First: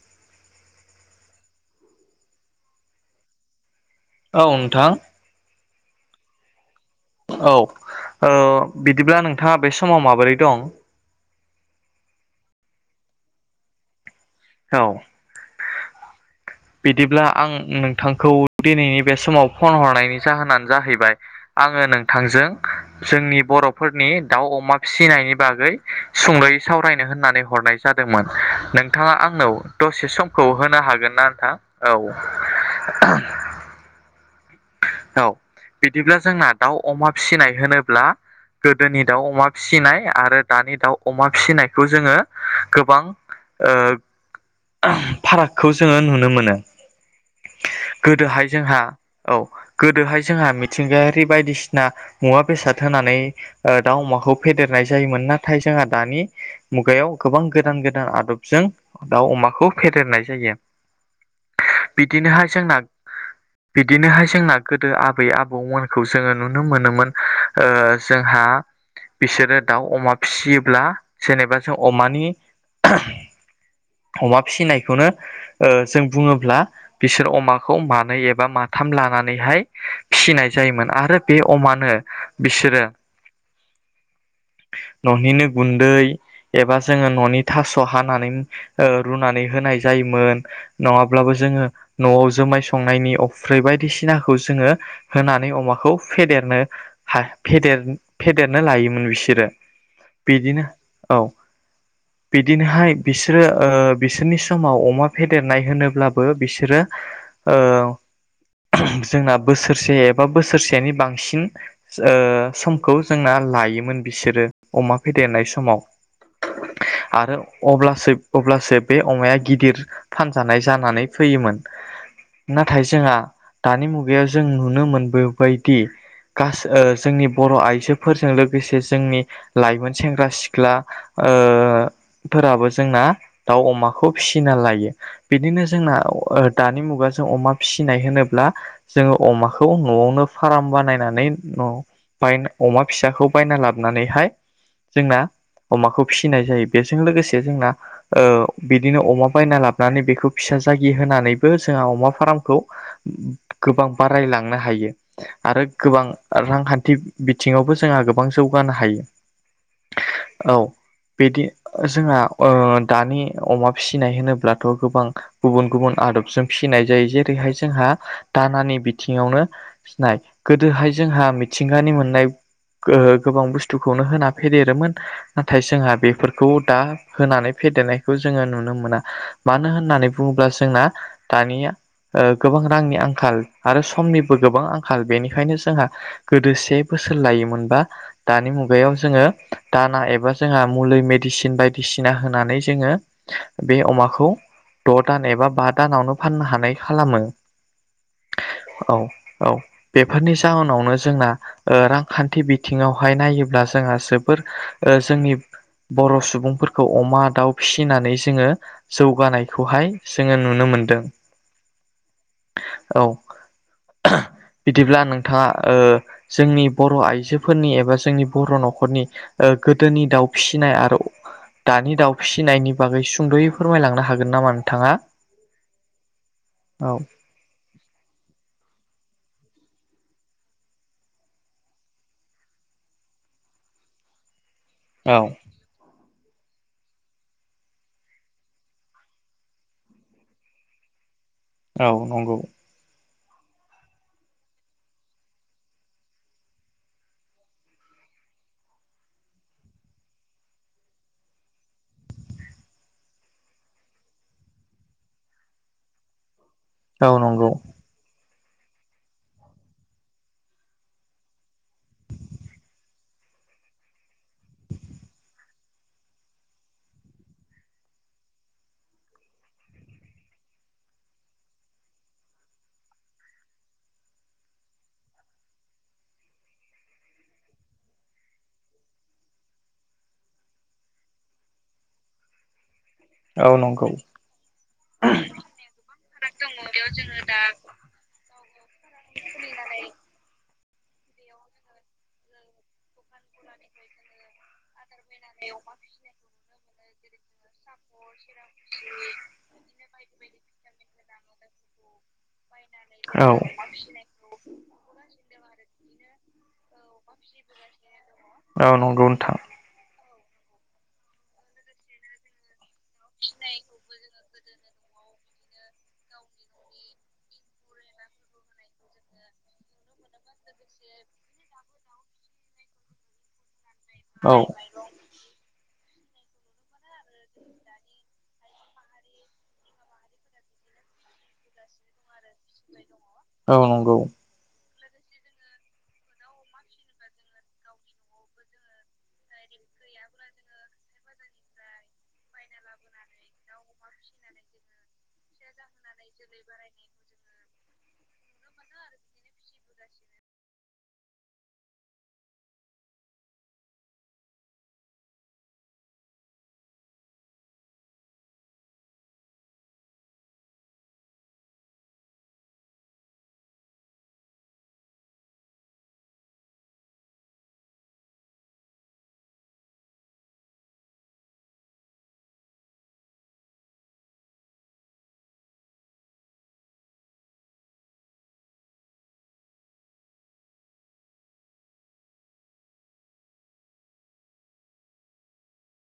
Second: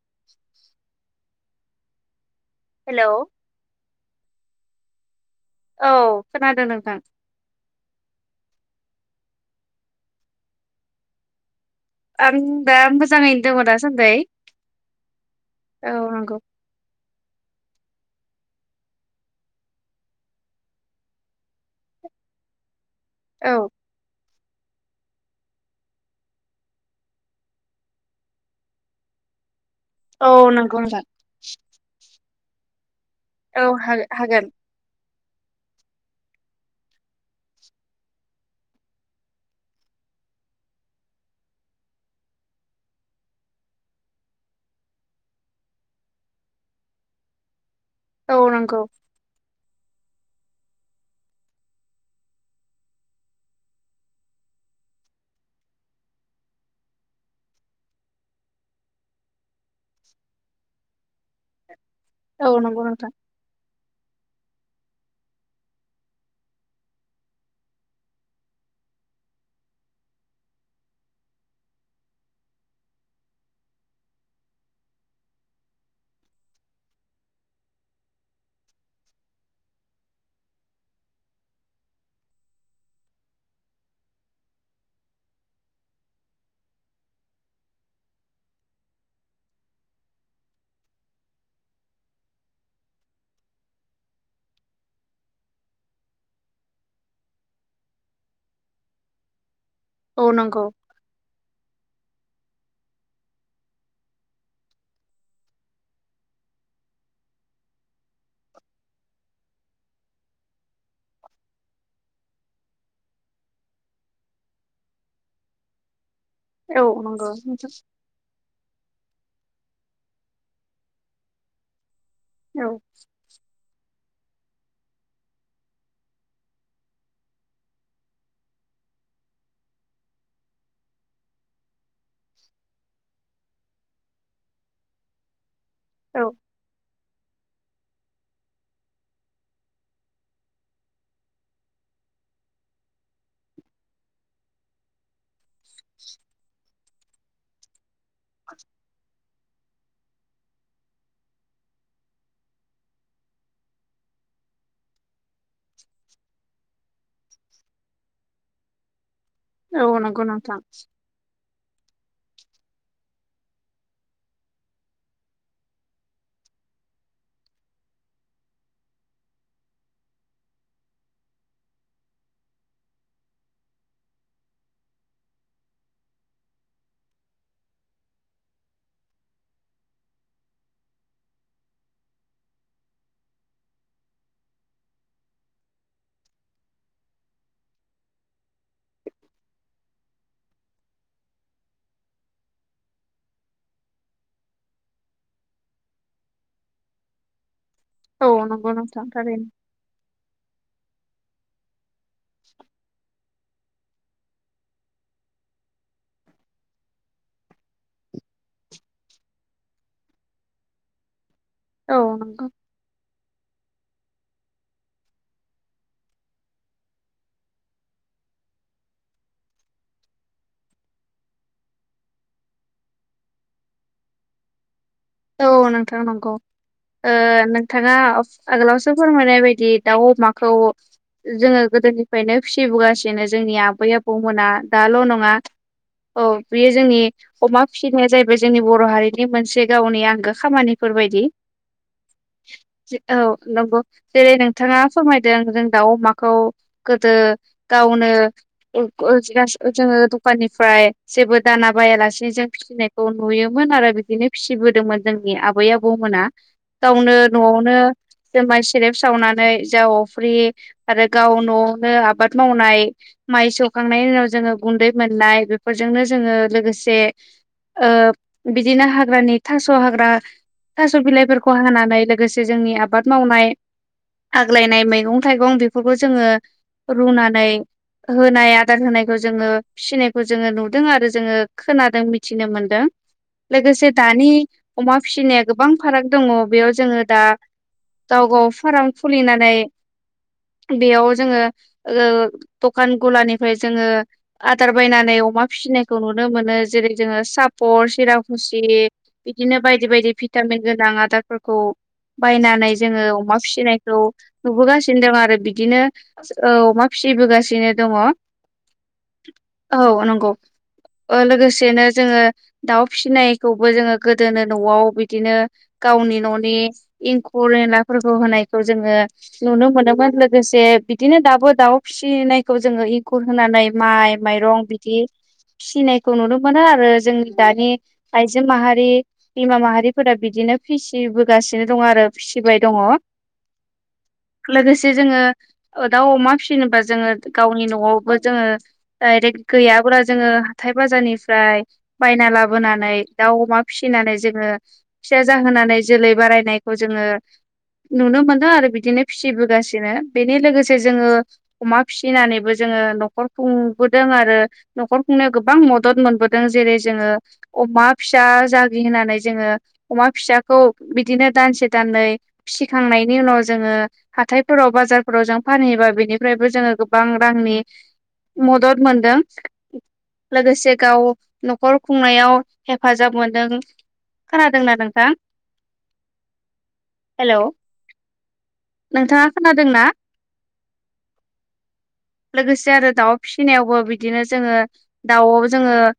[inaudible] Hello औ नोंथां। औ खोनादों नों औ ओ बिदिब्ला नोंथाङा बे समाव माबोरै दं? आं दा मोजाङैनो दङ दासान्दै। औ। औ नंगौ बिदिब्ला आं नोंथांखौ दिनैनि बे समाव फन हरनायनि जाहोनानो जाहैबाय आङो नोंथांजों जोंनि औ बर'फोरनि दाउ अमा फिसिनायनि बागै सुङै सावरायनो होननानै हरनाय जादोंमोन नोंथाङा आंनाव दसे औ समखौ नंगौ होनो नोंथां हागोन ना?? नोंथां औ [unintelligible] औ हा हागोन। औ बिदिब्ला जोंना दाउ अमा फिसिनाय होनोब्ला गोदोनि दाउ अमा फिसिनाय आरो दानि दाउ अमा फिसिनायखौ जोङो गोबां ओ [unintelligible] फारागखौ जोङो नुनो मोनो। औ गोदोहाय जोंहा नंगौ औ गोदोहाय जोंहा मिथिंगायारि बायदिसिना मुवा बेसाद होनानै ओदाउ अमाखौ फेदेरना नाय जायोमोन नाथाय जोंहा दानि मुगायाव गोबां गोदान गोदान आदबजों दाउ अमाखौ फेदेरनाय जायो बिदिनोहाय औ जोंना नंगौ नोंथां बिदिनोहाय जोंना गोदो आबै आबौमोनखौ जोङो नुनो मोनोमोन ओ जोंहा बिसोरो दाउ अमा फिसियोब्ला जेनेबा जों अमानि अमा फिसिनायखौनो ओ जों बुङोब्ला बिसोर अमाखौ मानो एबा मा थाम लानानैहाय फिसिनाय जायोमोन आरो बे अमानो बिसोरो न'निनो गुन्दै एबा जोङो न'नि थास' हानानै ओ रुनानै होनाय जायोमोन नङाब्लाबो जोङो न'आव जुमाय संनायनि अफ्रै बायदिसिना खौ जोङो होनानै अमाखौ फेदेरनोे हा फेदेर-फेदेरनो लायोमोन बिसोरो औ बिदिनो नंगौ औ बिदिनोहाय बिसोरो ओ बिसोरनि समाव अमा फेदेरनाय होनोब्लाबो बिसोरो ओ जोंना बोसोरसे एबा बोसोरसेनि बांसिन ओ समखौ जोंना लायोमोन बिसोरो अमा फेदेरनाय समाव औ नंगौ आरो नोंथां अब्लासो अब्लासो बे अमाया गिदिर फानजानाय जानानै फैयोमोन औ नाथाय जोंहा दानि मु गायाव जों नुनो मोनबोबायदि गासै जोंनि बर' आइजोफोरजों लोगोसे जोंनि लाइमोन सेंग्रा सिख्ला ओ फोराबो जोंना दाउ अमाखौ फिसिना लायो बिदिनो जोंना औ ओ दानि मुगा जों अमा फिसिनाय होनोब्ला जोङो अमाखौ न'आवनो फाराम बानायनानै बाय अमा फिसाखौ बायना लाबोनां नानैहाय जोंना अमाखौ फिसिनाय जायो बेजों लोगोसे जोंना ओ बिदिनो अमा बायना लाबोनानै बेखौ फिसा जागि होनानैबो जोंहा अमा फार्मखौ गोबां बारायलांनो हायो आरो गोबां रांखान्थि बिथिङावबो जोंहा गोबां जौ गानो हायो औ नंगौ औ नोंथां बिदि जोंहा ओ दानि अमा फिसिनाय होनोब्लाथ' गोबां गुबुन गुबुन आदबजों फिसि नाय जेरैहाय जोंहा दानानि बिथिङावनो नाय गोदोहाय जोंहा मिथिंगानि मोननाय गो-गोबां बुस्थुखौनो होना फेदेरोमोन नाथाय जोंहा बेफोरखौ दा होनानै फेदेरनायखौ जोङो नुनो मोना मानो होननानै बुङोब्ला जोंना दानिया ओ गोबां रांनि आं खाल आरो समनिबो गोबां आंखाल बेनिखायनो जोंहा गोदो से बोसोर लायोमोनबा दानि मुगायाव जोङो दाना एबा जोंहा मुलि मेडिसिन बायदिसिना होनानै जोङो बे अमाखौ द' दान एबा बा दानावनो फाननो हानाय खालामो औ नंगौ औ नोंथां औ बेफोरनि जाहोनावनो जोंना ओ रांखान्थि बिथिङावहाय नायोब्ला जोंहा जोबोर ओ जोंनि बर' सुबुंफोरखौ अमा दाउ फिसिनानै जोङो जौगानायखौहाय जोङो नुनो मो मोनदों औ [unintelligible] बिदिब्ला नोंथाङा ओ जोंनि बर' आइजोफोरनि एबा जोंनि बर' न'खरनि गोदोनि दाउ फिसिनाय आरो दानि दाउ फिसिनायनि बागै सुंद'यै फोरमायलांनो हागोन नामा नोंथाङा औ नोंथां नंगौ औ नोंथाङा आगोलावसो फोरमायनाय बायदि दाउ अमाखौ जोङो गोदोनिफ्रायनो फिसिबोगासिनो जोंनि आबै आबौमोना दाल' औ नङा औ बेयो जोंनि अमा फिसिनाया जाहैबाय जोंनि बर' हारिनि मोनसे गावनि आंगो खामानिफोरबायदि औ नंगौ। औ नंगौ जेरै नोंथाङा फोरमायदों जों दाउ अमाखौ गोदो गावनो जोङो [unintelligible] दखाननिफ्राय जेबो दाना बायालासेनो जों फिसिनायखौ नुयोमोन आरो बिदिनो फिसिबोदोंमोन जोंनि आबै आबौमोना औ गावनो नंगौ न'आवनो जुमाय सेरेब सावनानै जौ अफ्रि आरो गाव नवावनो आबाद मावनाय माइ सौखांनायनि उनाव जोङो गुन्दै मोननाय बेफोरजोंनो जोङो लोगोसे ओ बिदिनो हाग्रानि थास' हाग्रा थास' बिलाइफोरखौ हानानै लोगोसे जोंनि आबाद मावनाय आग्लायनाय मैगं थाइगं बेफोरखौ जोङो रुनानै होनाय आदार होनायखौ जोङो फिसिनायखौ जोङो नुदों आरो जोङो खोनादों मिथिनो मोनदों औ नंगौ लोगोसे दानि अमा फिसिनाया गोबां फाराग दङ बेयाव जोङो दा गाव गाव फाराम खुलिनानै बेयाव जोङो दखान गलानिफ्राय जोङो आदार बायनानै अमा फिसिनायखौ नुनो मोनो जेरै जोङो सापर सिराखुसि बिदिनो बायदि बायदि भिटामिन गोनां आदारफोरखौ बायनानै जोङो औ अमा फिसिनायखौ नुबोगासिनो दं आरो बि दिनो औ अमा फिसिबोगासिनो दङ। औ नंगौ नोंथां। नंगौ औ लोगोसेनो जोङो दाउ फिसिनायखौ जोङो गोदोनो न'आव बिदिनो गावनि न'नि एंखुर एनलाफोरखौ होनायखौ जोङो नुनो मोनोमोन लोगोसे बिदिनो दाबो दाव फिसिनायखौ जोङो इंखुर होनानै माइ औ माइरं बिदि फिसिनायखौ नुनो मोनो आरो जोंनि दानि आइजो माहारि बिमा माहारिफोरा बिदिनो फिसिबोगासिनो दङ आरो फिसिबाय दङ। औ नंगौ। लोगोसे जोङो दाउ अमा फिसिनोबा जोङो गावनि नवावबो जोङो डायरेक गैयाब्ला जोङो हाथाय बाजारनिफ्राय बायना लाबोनानै दाउ अमा फिसिनानै जोङो फिसा जाहोनानै जोलै बारायनायखौ जोङो। नुनो मोनो आरो बिदिनो फिसिबोगासिनो बेनि लोगोसे जोङो अमा फिसिनानैबो जो ङो न'खर खुंबोदों आरो न'खर खुंनायाव गोबां मदद मोनबोदों जेरै जोङो अमा फिसा जागि होननानै जोङो अमा फिसाखौ बिदिनो दानसे दाननै फिसिखांनाय नि उनाव जोङो हाइथायफोराव बाजारफोराव जों फानहैयोबा बिनिफ्रायबो जोङो गोबां रांनि मदद मोनदों लोगोसे गाव न'खर खुंनायाव हेफाजाब मोनदों खोनादोंना नोंथां? हेलौ नोंथाङा खोनादोंना? लोगोसे आरो दाउ फिसिनायावबो बिदिनो जोङो दाउआव जोङो